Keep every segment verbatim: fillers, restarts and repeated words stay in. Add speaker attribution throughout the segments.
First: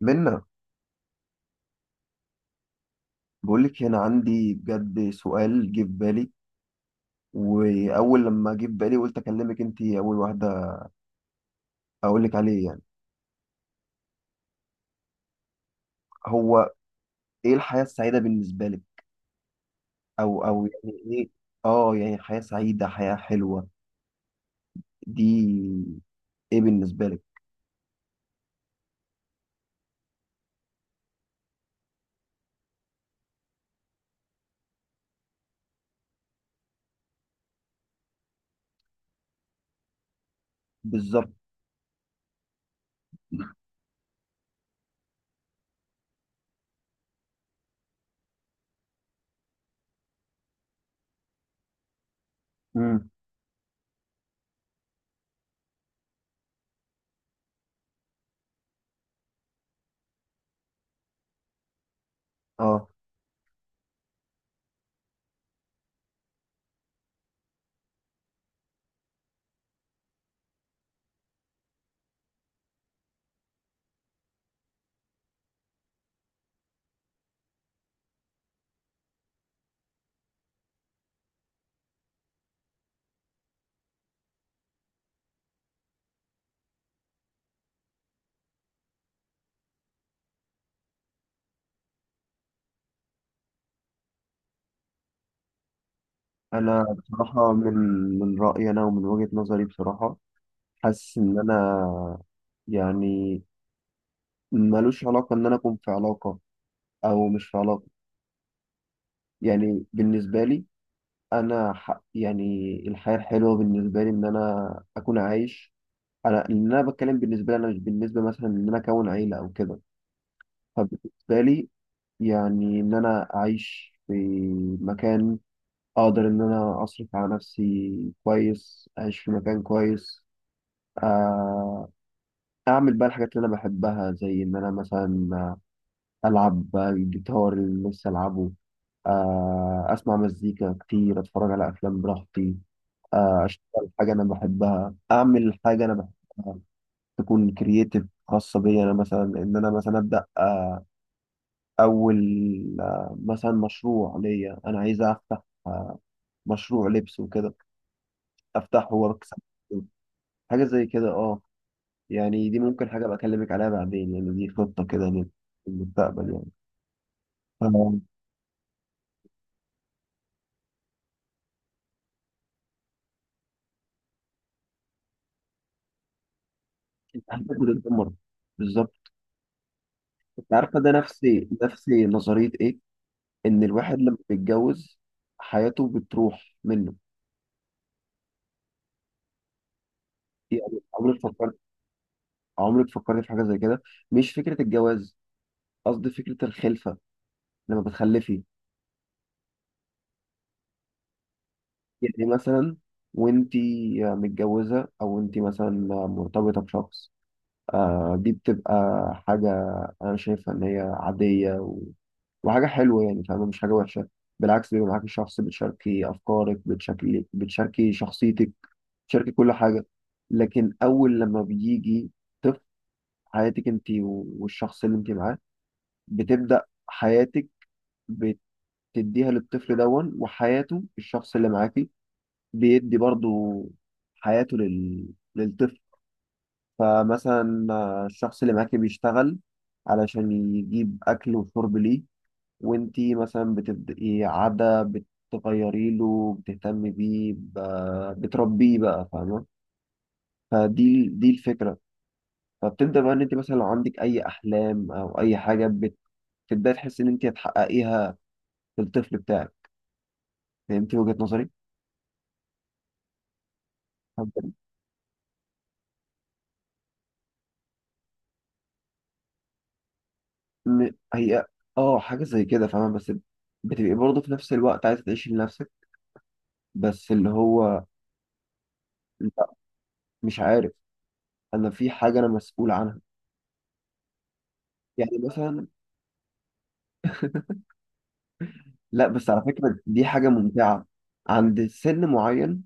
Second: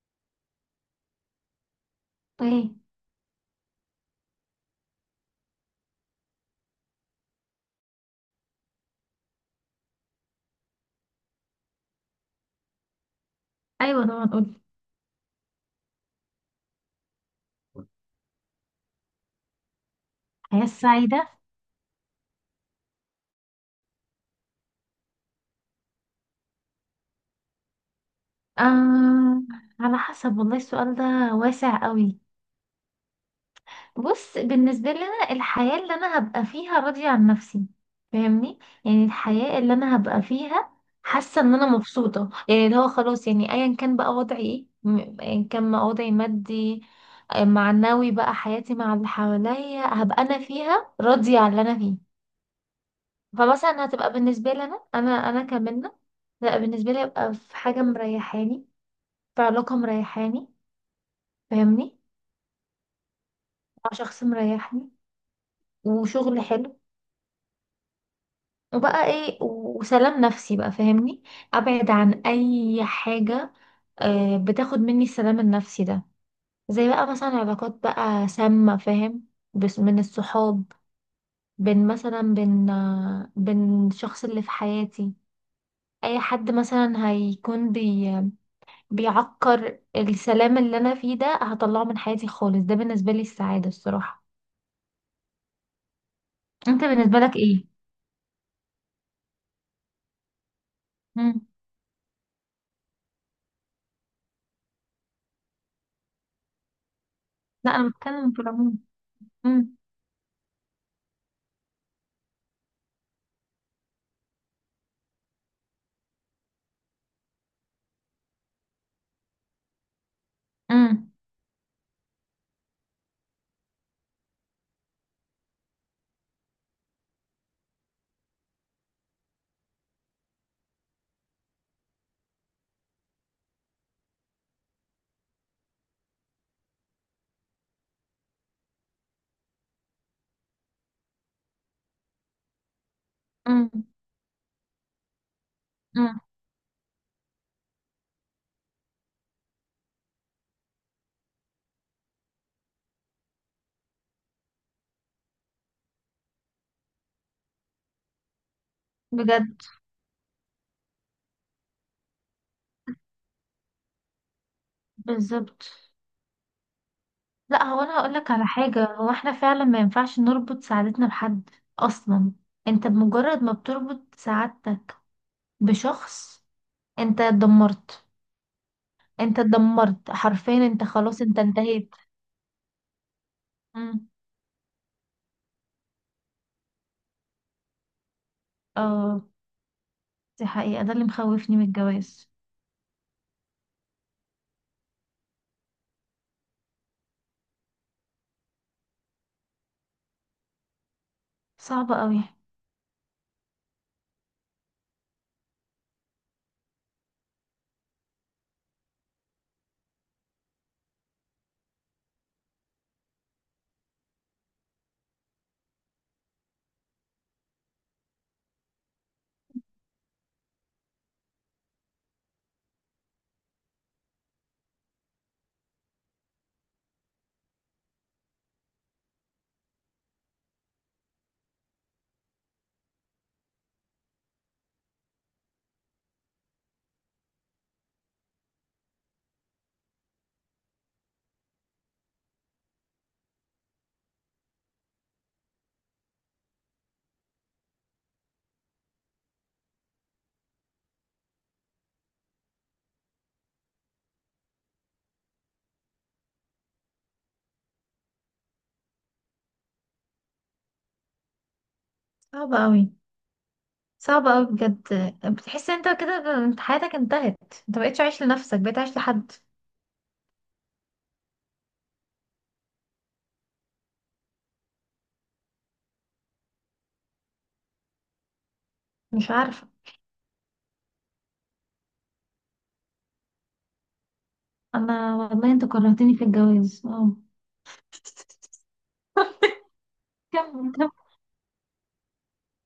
Speaker 1: منا،
Speaker 2: ايه.
Speaker 1: بقول لك هنا عندي بجد سؤال جه في بالي. واول لما جه في بالي قلت اكلمك انت اول واحده اقول لك عليه. يعني
Speaker 2: ايوه طبعا، قولي.
Speaker 1: هو ايه الحياه السعيده بالنسبه لك؟ او
Speaker 2: الحياة
Speaker 1: او يعني
Speaker 2: السعيدة؟
Speaker 1: ايه؟ اه يعني حياه سعيده، حياه حلوه دي، ايه بالنسبه لك؟
Speaker 2: آه، على حسب والله. السؤال ده واسع قوي. بص، بالنسبة لي انا الحياة اللي انا هبقى فيها راضية عن نفسي، فاهمني؟ يعني الحياة اللي انا هبقى فيها
Speaker 1: بالظبط.
Speaker 2: حاسة ان انا مبسوطة، يعني اللي هو خلاص يعني ايا كان بقى وضعي ايه، م- ايا كان ما وضعي مادي، آه، معنوي، بقى حياتي مع اللي حواليا هبقى انا فيها راضية عن اللي انا فيه.
Speaker 1: امم
Speaker 2: فمثلا هتبقى بالنسبة لي أنا أنا أنا كمنة. لا، بالنسبة لي هيبقى في حاجة مريحاني، في علاقة مريحاني، فاهمني؟
Speaker 1: اه
Speaker 2: مع شخص مريحني، وشغل حلو، وبقى ايه، وسلام نفسي بقى، فاهمني؟ أبعد عن أي حاجة آه، بتاخد مني السلام النفسي ده، زي بقى مثلا علاقات بقى سامة، فاهم؟ بس من الصحاب، بين مثلا بين آه، بين الشخص اللي في حياتي، اي حد مثلا هيكون بي بيعكر السلام اللي انا فيه ده هطلعه من حياتي خالص. ده بالنسبه لي السعاده، الصراحه. انت
Speaker 1: انا
Speaker 2: بالنسبه لك
Speaker 1: بصراحه
Speaker 2: ايه؟
Speaker 1: من من رايي انا ومن وجهه نظري، بصراحه حاسس ان
Speaker 2: مم.
Speaker 1: انا يعني ملوش علاقه ان انا اكون في علاقه او مش في
Speaker 2: لا
Speaker 1: علاقه.
Speaker 2: انا بتكلم في العموم. مم.
Speaker 1: يعني بالنسبه لي انا ح... يعني الحياه الحلوه بالنسبه لي ان انا اكون عايش. انا ان انا بتكلم بالنسبه لي انا، مش بالنسبه مثلا ان انا اكون عيله او كده.
Speaker 2: مم.
Speaker 1: فبالنسبه لي يعني ان انا اعيش في مكان، اقدر ان انا اصرف على نفسي كويس، اعيش في مكان كويس، آه، اعمل بقى الحاجات اللي انا بحبها، زي ان انا مثلا العب الجيتار اللي نفسي العبه، آه، اسمع مزيكا كتير، اتفرج على افلام براحتي، آه،
Speaker 2: مم.
Speaker 1: اشتغل حاجه انا بحبها، اعمل حاجه انا
Speaker 2: مم.
Speaker 1: بحبها، تكون كرييتيف خاصه بيا انا. مثلا ان انا مثلا ابدا، آه، اول، آه، مثلا مشروع ليا، انا عايز افتح آه، مشروع لبس وكده، افتحه واكسب
Speaker 2: بجد؟
Speaker 1: حاجه زي كده. اه يعني دي ممكن حاجه بكلمك عليها بعدين، يعني دي خطه كده لل-
Speaker 2: بالظبط.
Speaker 1: للمستقبل يعني.
Speaker 2: لا، هو انا
Speaker 1: ف-
Speaker 2: هقول لك على حاجه، هو احنا فعلا ما ينفعش نربط سعادتنا بحد اصلا. انت بمجرد ما بتربط سعادتك بشخص انت
Speaker 1: حاجات
Speaker 2: اتدمرت.
Speaker 1: بتتدمر، بالظبط.
Speaker 2: انت اتدمرت
Speaker 1: أنت
Speaker 2: حرفيا،
Speaker 1: عارفه
Speaker 2: انت
Speaker 1: ده
Speaker 2: خلاص، انت
Speaker 1: نفسي
Speaker 2: انتهيت.
Speaker 1: نفسي نظريه ايه؟ ان الواحد
Speaker 2: مم.
Speaker 1: لما بيتجوز حياته بتروح منه.
Speaker 2: اه، دي
Speaker 1: يعني
Speaker 2: حقيقه، ده اللي
Speaker 1: عمرك
Speaker 2: مخوفني
Speaker 1: فكرت،
Speaker 2: من الجواز.
Speaker 1: عمرك فكرت في حاجة زي كده؟ مش فكرة الجواز، قصدي فكرة الخلفة، لما بتخلفي.
Speaker 2: صعبة قوي.
Speaker 1: يعني مثلا وانتي متجوزة او انتي مثلا مرتبطة بشخص، آه دي بتبقى حاجة انا شايفها ان هي عادية و... وحاجة حلوة يعني، فاهمة؟ مش حاجة وحشة، بالعكس بيبقى معاكي شخص بتشاركي أفكارك، بتشاركي بتشاركي شخصيتك، بتشاركي كل حاجة. لكن أول لما بيجي طفل، حياتك أنت والشخص اللي أنت معاه، بتبدأ حياتك بتديها للطفل دون، وحياته الشخص اللي معاكي بيدي برضو حياته لل... للطفل. فمثلا آه، الشخص اللي معاكي بيشتغل علشان يجيب أكل وشرب ليه، وانتي مثلا بتبدأي عادة بتغيري له، بتهتمي بيه ب... بتربيه بقى، فاهمة؟ فدي دي الفكرة. فبتبدأ بقى إن أنت مثلا لو عندك أي أحلام أو أي حاجة، بتبدأي تحسي إن أنت هتحققيها في الطفل بتاعك. فهمتي وجهة نظري؟
Speaker 2: صعبة قوي. صعبة قوي بجد. بتحس انت كده انت حياتك انتهت، انت مبقتش عايش لنفسك، بقيت عايش لحد.
Speaker 1: م- هي اه حاجة زي كده، فاهمة؟ بس بتبقي برضه في نفس الوقت عايزة تعيشي لنفسك، بس اللي هو
Speaker 2: مش
Speaker 1: لا،
Speaker 2: عارفة.
Speaker 1: مش عارف. أنا في حاجة أنا مسؤول عنها.
Speaker 2: انا
Speaker 1: يعني
Speaker 2: والله انت
Speaker 1: مثلا،
Speaker 2: كرهتني في الجواز، اه.
Speaker 1: لا بس على فكرة دي حاجة
Speaker 2: كمل
Speaker 1: ممتعة.
Speaker 2: كمل.
Speaker 1: عند سن معين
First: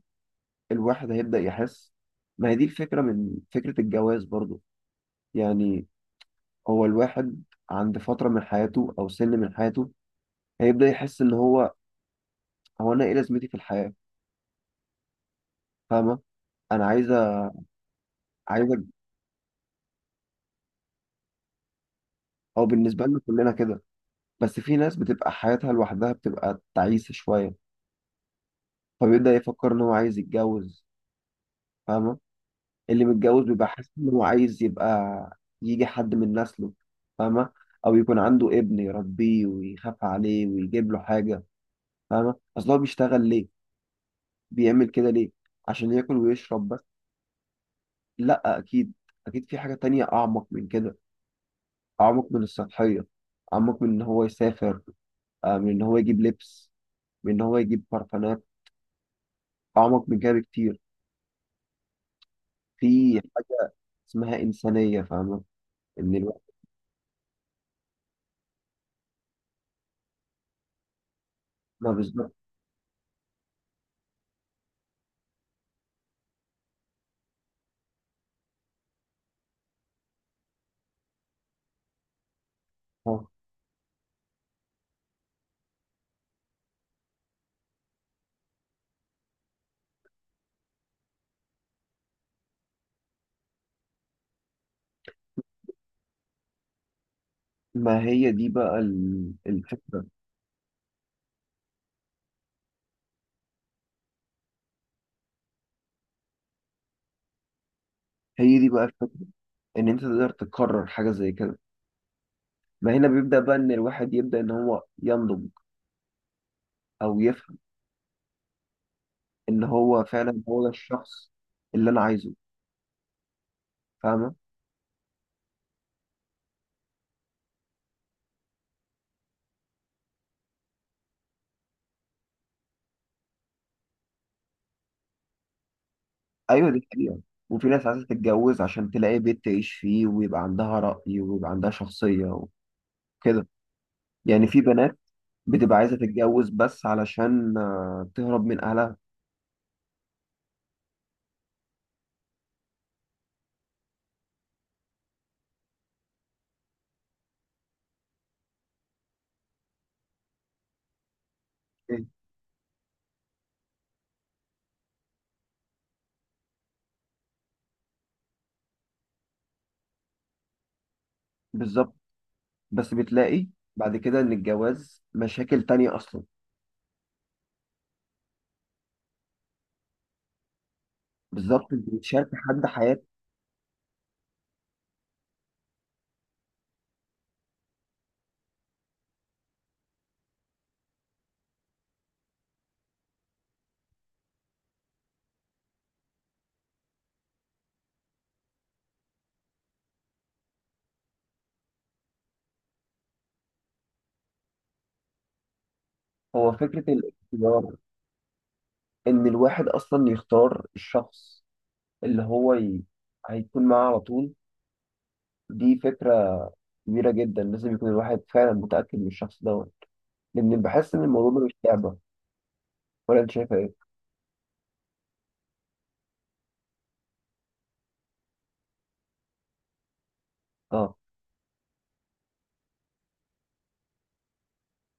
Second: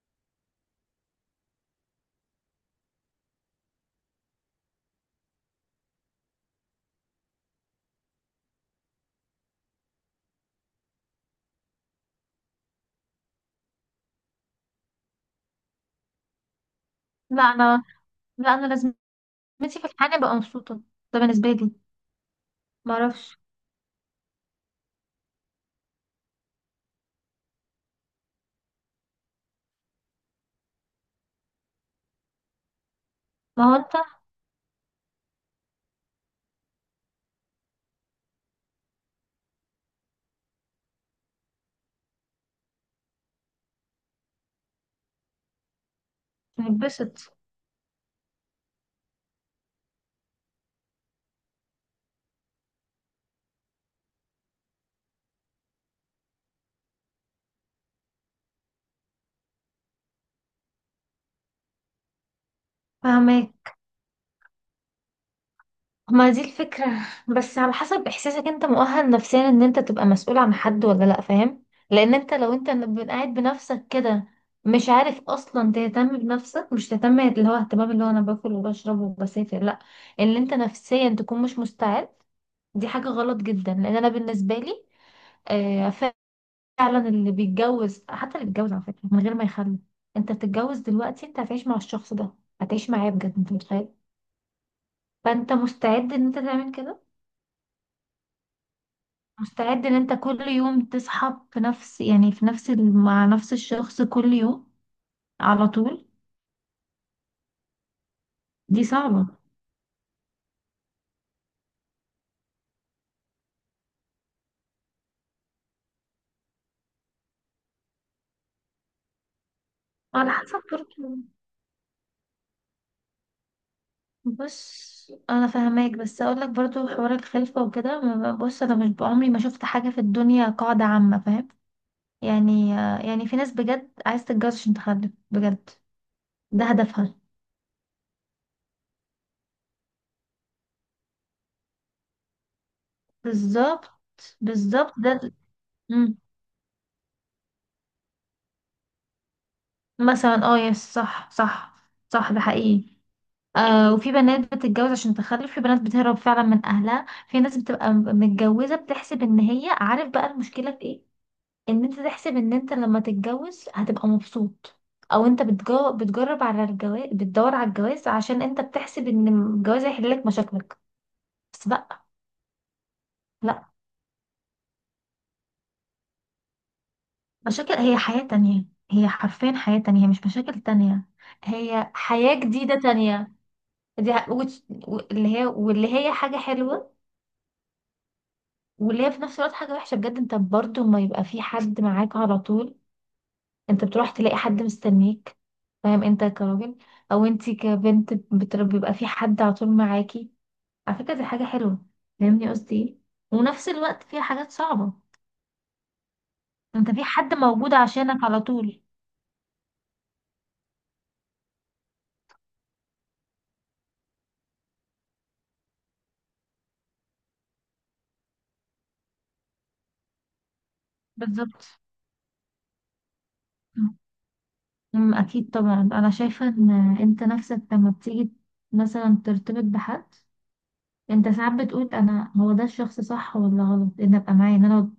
Speaker 1: الواحد هيبدأ يحس، ما هي دي الفكرة من فكرة الجواز برضه. يعني هو الواحد عند فترة من حياته أو سن من حياته، هيبدأ يحس إن هو، هو أنا إيه لازمتي في الحياة؟ فاهمة؟ أنا عايزة،
Speaker 2: لا انا، لا انا
Speaker 1: عايزة.
Speaker 2: لازمتي في الحياة ابقى مبسوطة. ده بالنسبة لي.
Speaker 1: هو بالنسبة لنا
Speaker 2: معرفش.
Speaker 1: كلنا كده، بس في ناس بتبقى حياتها لوحدها، بتبقى تعيسة شوية، فبيبدأ يفكر إن هو عايز يتجوز، فاهمة؟ اللي متجوز
Speaker 2: ما
Speaker 1: بيبقى
Speaker 2: هو
Speaker 1: حاسس
Speaker 2: انت
Speaker 1: إن هو عايز يبقى يجي حد من نسله، فاهمة؟ أو يكون عنده ابن يربيه ويخاف عليه ويجيب له حاجة. فاهمة؟ أصل هو بيشتغل ليه؟ بيعمل كده ليه؟ عشان ياكل ويشرب بس؟
Speaker 2: هتبسط؟
Speaker 1: لأ، أكيد أكيد في حاجة تانية أعمق من كده. أعمق من السطحية، أعمق من إن هو يسافر، آه، من إن هو يجيب لبس، من إن هو يجيب برفانات. اعمق من كده بكتير، في حاجه
Speaker 2: فاهمك.
Speaker 1: اسمها انسانيه، فاهمه؟ ان
Speaker 2: ما
Speaker 1: الواحد
Speaker 2: دي الفكرة. بس على حسب احساسك، انت مؤهل نفسيا ان انت تبقى مسؤول عن حد ولا لا، فاهم؟
Speaker 1: ما
Speaker 2: لان انت
Speaker 1: بالظبط.
Speaker 2: لو انت ب- قاعد بنفسك كده مش عارف اصلا تهتم بنفسك، مش تهتم اللي هو اهتمام اللي هو انا باكل وبشرب وبسافر، لا، اللي انت نفسيا تكون مش مستعد، دي حاجة
Speaker 1: آه.
Speaker 2: غلط جدا. لان انا بالنسبة لي، آه، فعلا اللي بيتجوز، حتى اللي بيتجوز على فكرة من غير ما يخلف، انت بتتجوز دلوقتي انت هتعيش مع الشخص ده، هتعيش معاه بجد، انت متخيل؟ فانت مستعد ان انت تعمل كده؟
Speaker 1: ما هي دي بقى ال-
Speaker 2: مستعد ان
Speaker 1: الفكره
Speaker 2: انت كل يوم تصحى في نفس، يعني في نفس ال- مع نفس الشخص كل يوم على طول؟
Speaker 1: هي دي
Speaker 2: دي
Speaker 1: بقى الفكره،
Speaker 2: صعبة.
Speaker 1: ان انت تقدر تكرر حاجه زي كده. ما هنا بيبدا بقى ان الواحد يبدا، ان هو ينضج او يفهم ان هو
Speaker 2: على
Speaker 1: فعلا
Speaker 2: حسب
Speaker 1: هو ده
Speaker 2: برضه.
Speaker 1: الشخص اللي انا عايزه، فاهمه؟
Speaker 2: بص انا فاهماك، بس اقول لك برضه حوار الخلفة وكده ما- بص، انا مش، بعمري ما شفت حاجة في الدنيا قاعدة عامة، فاهم؟ يعني، يعني في ناس بجد عايز تتجوز عشان تخلف بجد، ده
Speaker 1: ايوه دي
Speaker 2: هدفها.
Speaker 1: حقيقه. وفي ناس عايزه تتجوز عشان تلاقي بيت تعيش فيه، ويبقى عندها راي ويبقى عندها شخصيه وكده.
Speaker 2: بالظبط.
Speaker 1: يعني في
Speaker 2: بالظبط
Speaker 1: بنات
Speaker 2: ده.
Speaker 1: بتبقى عايزه
Speaker 2: مم.
Speaker 1: تتجوز بس علشان آه، تهرب من اهلها.
Speaker 2: مثلا اه، يس، صح صح. صح، ده حقيقي. آه، وفي بنات بتتجوز عشان تخلف، في بنات بتهرب فعلا من اهلها، في ناس بتبقى م- متجوزه بتحسب ان هي، عارف بقى المشكله في ايه؟ ان انت
Speaker 1: مم.
Speaker 2: تحسب ان انت لما تتجوز هتبقى مبسوط. او انت بتجو... بتجرب على الجواز، بتدور على الجواز عشان انت بتحسب ان الجواز هيحل لك مشاكلك. بس
Speaker 1: بالظبط.
Speaker 2: بقى.
Speaker 1: بس بتلاقي
Speaker 2: لا،
Speaker 1: بعد كده ان الجواز مشاكل تانية اصلا.
Speaker 2: مشاكل، هي حياه تانية. هي حرفيا حياه تانية، مش مشاكل تانية.
Speaker 1: بالظبط، انت
Speaker 2: هي
Speaker 1: بتشارك
Speaker 2: حياه
Speaker 1: حد
Speaker 2: جديده
Speaker 1: حياته.
Speaker 2: تانية. دي ح- وت- و- اللي هي واللي هي حاجه حلوه، واللي هي في نفس الوقت حاجة وحشة بجد. انت برضو ما يبقى في حد معاك على طول، انت بتروح تلاقي حد مستنيك، فاهم؟ انت كراجل، او انت كبنت بتر- بيبقى في حد على طول معاكي. على فكرة دي حاجة حلوة، فاهمني قصدي ايه؟ ونفس الوقت فيها حاجات صعبة.
Speaker 1: هو فكرة
Speaker 2: انت في حد موجود
Speaker 1: الاختيار،
Speaker 2: عشانك على طول.
Speaker 1: ان الواحد اصلا يختار الشخص اللي هو ي... هيكون معاه على طول، دي فكرة كبيرة جدا. لازم يكون الواحد فعلا متأكد من الشخص دوت، لان بحس ان الموضوع ده مش
Speaker 2: بالظبط.
Speaker 1: لعبة. ولا انت شايفة ايه؟
Speaker 2: أمم، اكيد طبعا، انا شايفة ان انت نفسك لما بتيجي مثلا ترتبط بحد،
Speaker 1: اه.
Speaker 2: انت ساعات بتقول انا هو ده الشخص، صح ولا غلط ان ابقى معاه، ان انا ب...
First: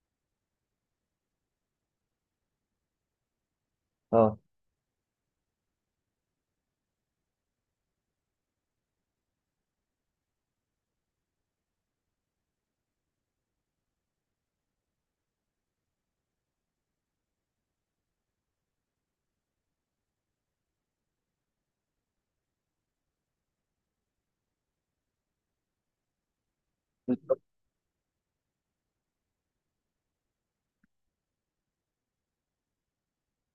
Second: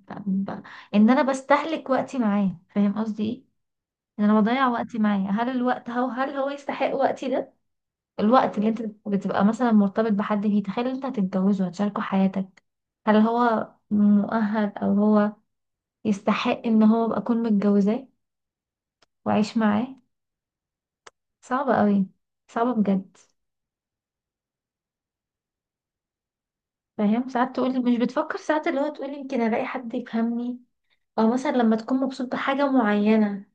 Speaker 2: ب... ان انا بستهلك وقتي معاه، فاهم قصدي ايه؟ ان
Speaker 1: اه،
Speaker 2: انا بضيع وقتي معاه، هل الوقت هو، هل هو يستحق وقتي ده؟ الوقت اللي انت بتبقى مثلا مرتبط بحد فيه، تخيل انت هتتجوزه، هتشاركه حياتك. هل هو مؤهل او هو يستحق ان هو ابقى اكون متجوزاه واعيش معاه؟ صعبة قوي. صعبة بجد. فاهم
Speaker 1: بالظبط.
Speaker 2: ساعات تقول، مش بتفكر ساعات اللي هو تقول يمكن الاقي حد يفهمني؟ او مثلا لما تكون مبسوط بحاجة معينة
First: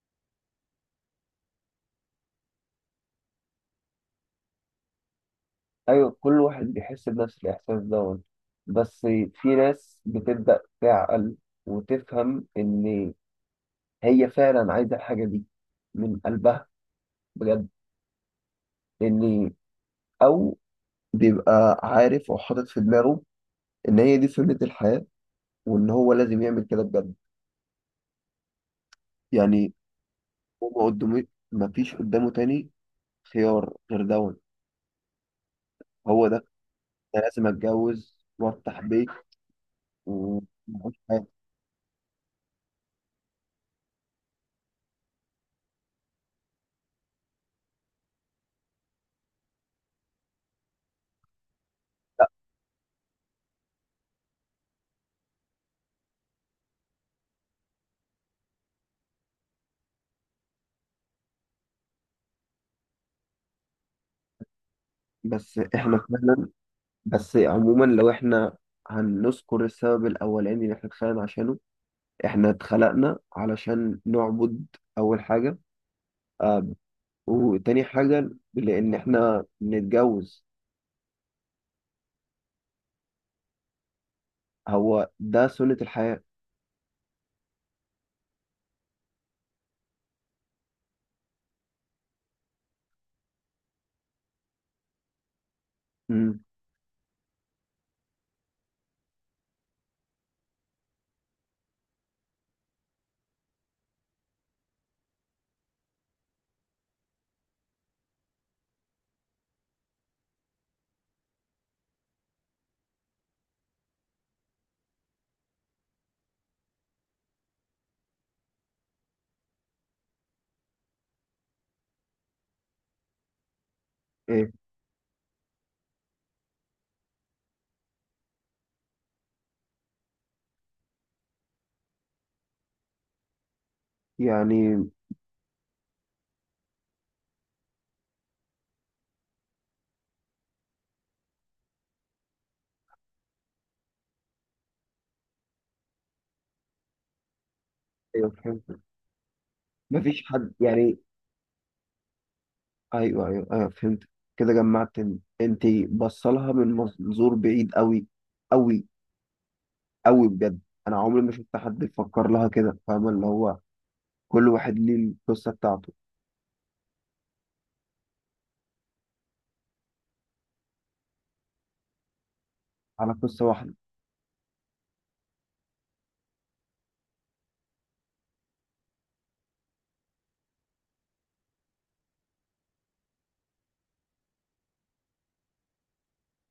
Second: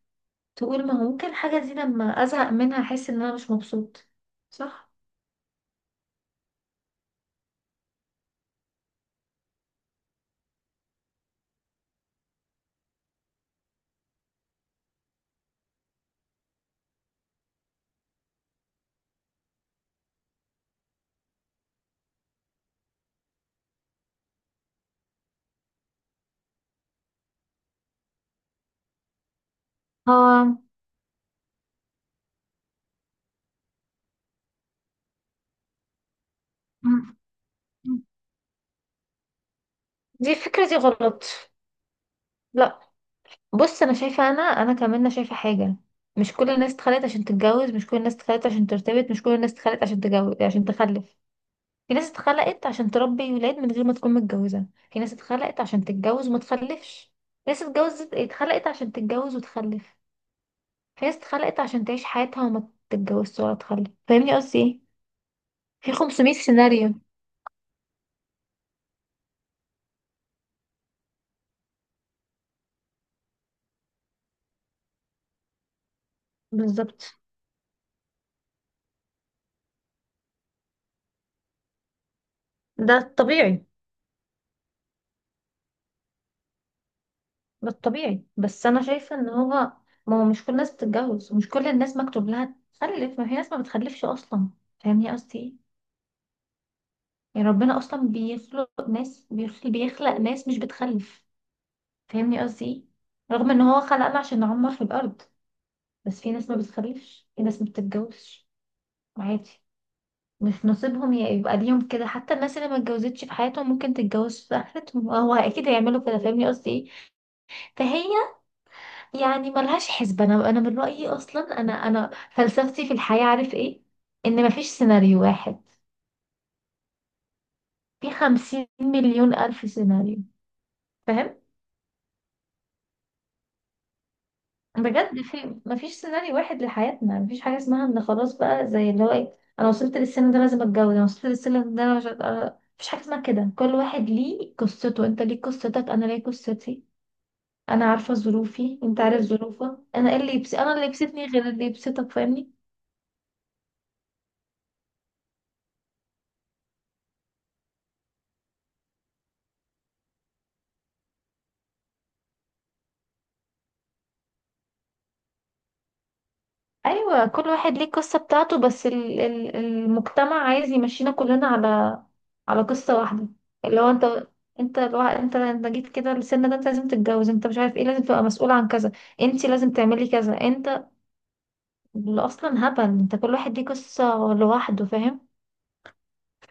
Speaker 2: تقول، ما هو ممكن الحاجة دي لما ازهق منها احس ان انا مش مبسوط؟ صح.
Speaker 1: ايوه كل واحد بيحس بنفس الاحساس دوت، بس في ناس بتبدأ تعقل وتفهم ان هي فعلا عايزه الحاجه دي من قلبها بجد. لان، او بيبقى عارف او حاطط في دماغه ان هي دي سنه الحياه، وان هو لازم يعمل كده بجد. يعني
Speaker 2: اه.
Speaker 1: هو ما قدامه، ما فيش قدامه تاني خيار غير دون. هو ده،
Speaker 2: مم.
Speaker 1: أنا لازم اتجوز وافتح بيت
Speaker 2: دي الفكرة دي
Speaker 1: ومعيش
Speaker 2: غلط.
Speaker 1: حياتي.
Speaker 2: لا، بص انا شايفة، انا انا كمان أنا شايفة حاجة، مش كل الناس اتخلقت عشان تتجوز، مش كل الناس اتخلقت عشان ترتبط، مش كل الناس اتخلقت عشان تجوز عشان تخلف. في ناس اتخلقت عشان تربي ولاد من غير ما تكون متجوزة، في ناس اتخلقت عشان تتجوز وما تخلفش، في ناس اتجوزت، اتخلقت عشان تتجوز وتخلف، في ناس اتخلقت عشان تعيش حياتها وما تتجوزش ولا تخلف. فاهمني قصدي ايه؟
Speaker 1: بس
Speaker 2: في
Speaker 1: احنا
Speaker 2: خمسمية
Speaker 1: فعلا،
Speaker 2: سيناريو.
Speaker 1: بس عموما لو احنا هنذكر السبب الاولاني اللي احنا اتخلقنا عشانه، احنا اتخلقنا علشان نعبد، اول حاجه، آه،
Speaker 2: بالظبط.
Speaker 1: وتاني حاجة لأن إحنا نتجوز.
Speaker 2: ده الطبيعي.
Speaker 1: هو ده سنة الحياة.
Speaker 2: ده الطبيعي، بس انا شايفه ان هو، ما هو مش كل الناس بتتجوز، ومش كل الناس مكتوب لها تخلف، ما في ناس ما بتخلفش اصلا، فاهمني قصدي ايه؟
Speaker 1: امم،
Speaker 2: يعني ربنا اصلا بيخلق ناس، بيخلق, بيخلق ناس مش بتخلف، فاهمني قصدي ايه؟ رغم ان هو خلقنا عشان نعمر في الارض، بس في ناس ما بتخلفش، في ناس ما بتتجوزش، عادي، مش نصيبهم. يا- يبقى ليهم كده. حتى الناس اللي ما اتجوزتش في حياتهم ممكن تتجوز في اخرتهم، آه، هو اكيد هيعملوا كده، فاهمني قصدي ايه؟ فهي يعني ملهاش حسبة. انا، انا من رأيي اصلا، انا انا فلسفتي في الحياة عارف ايه؟ ان
Speaker 1: إيه
Speaker 2: مفيش سيناريو واحد، في خمسين مليون الف سيناريو، فاهم؟
Speaker 1: يعني.
Speaker 2: بجد، في، مفيش سيناريو واحد لحياتنا. مفيش حاجة اسمها ان خلاص بقى زي اللي هو ايه، انا وصلت للسن ده لازم اتجوز، انا وصلت للسن ده انا مش هت- مفيش حاجة اسمها كده. كل واحد ليه قصته، انت ليك قصتك، انا ليا قصتي. انا عارفه
Speaker 1: أيوه
Speaker 2: ظروفي،
Speaker 1: فهمت،
Speaker 2: انت عارف ظروفك، انا ايه
Speaker 1: مفيش
Speaker 2: اللي
Speaker 1: حد
Speaker 2: يبس... انا اللي
Speaker 1: يعني.
Speaker 2: يبسطني غير اللي يبسطك، فاهمني؟
Speaker 1: أيوه أيوه أيوه فهمت. كده جمعت، إن- أنت بصلها من منظور بعيد أوي، أوي أوي بجد. أنا عمري ما شفت حد بيفكر لها كده، فاهمة؟ اللي هو كل واحد ليه القصة بتاعته.
Speaker 2: ايوه كل واحد ليه القصه بتاعته، بس ال... ال... المجتمع عايز يمشينا كلنا على على قصه
Speaker 1: على
Speaker 2: واحده.
Speaker 1: قصة واحدة،
Speaker 2: اللي هو انت، انت الوا... انت انت جيت كده السن ده انت لازم تتجوز، انت مش عارف ايه، لازم تبقى مسؤول عن كذا، انت لازم تعملي كذا، انت اللي اصلا هبل. انت كل واحد ليه قصه لوحده، فاهم؟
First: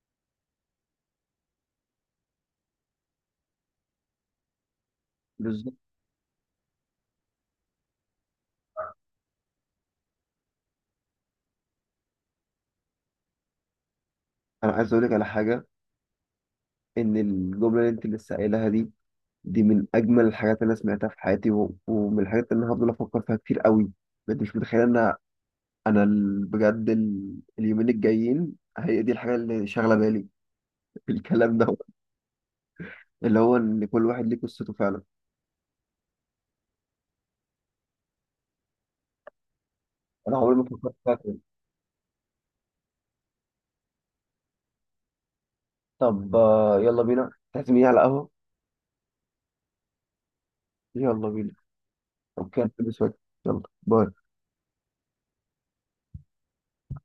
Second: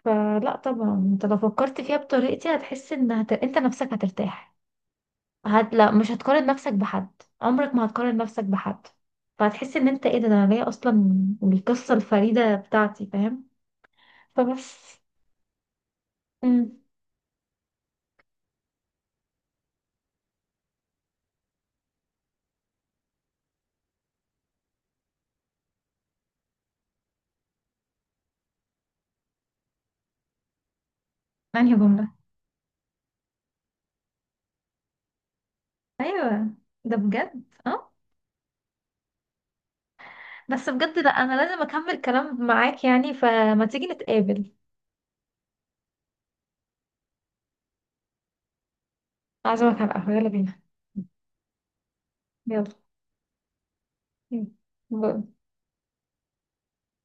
Speaker 2: فلا طبعا، انت لو فكرت فيها بطريقتي هتحس ان هت... انت نفسك هترتاح. هت
Speaker 1: بالظبط.
Speaker 2: لا مش هتقارن نفسك بحد، عمرك ما هتقارن نفسك بحد. فهتحس ان انت ايه ده، ده انا جايه اصلا القصه الفريده بتاعتي، فاهم؟
Speaker 1: أنا عايز
Speaker 2: فبس.
Speaker 1: أقول لك على حاجة،
Speaker 2: امم.
Speaker 1: إن الجملة اللي أنت لسه قايلها دي، دي من اجمل الحاجات اللي انا سمعتها في حياتي، و... ومن الحاجات اللي انا هفضل افكر فيها كتير قوي. بجد مش متخيل ان انا ال- بجد ال... اليومين الجايين هي دي الحاجه اللي شاغله بالي. في الكلام
Speaker 2: انهي
Speaker 1: ده،
Speaker 2: جمله؟
Speaker 1: اللي هو ان كل واحد ليه قصته فعلا.
Speaker 2: ايوه. ده بجد اه.
Speaker 1: انا عمري ما
Speaker 2: بس
Speaker 1: فكرت
Speaker 2: بجد، لا
Speaker 1: فيها
Speaker 2: انا
Speaker 1: كده.
Speaker 2: لازم اكمل كلام معاك يعني، فما تيجي نتقابل.
Speaker 1: طب آه، يلا بينا تعزميني على قهوه.
Speaker 2: اعزمك على القهوه، يلا بينا.
Speaker 1: يلا بينا. طب
Speaker 2: يلا.
Speaker 1: كده نلبس واجب. يلا باي.
Speaker 2: مم. باي.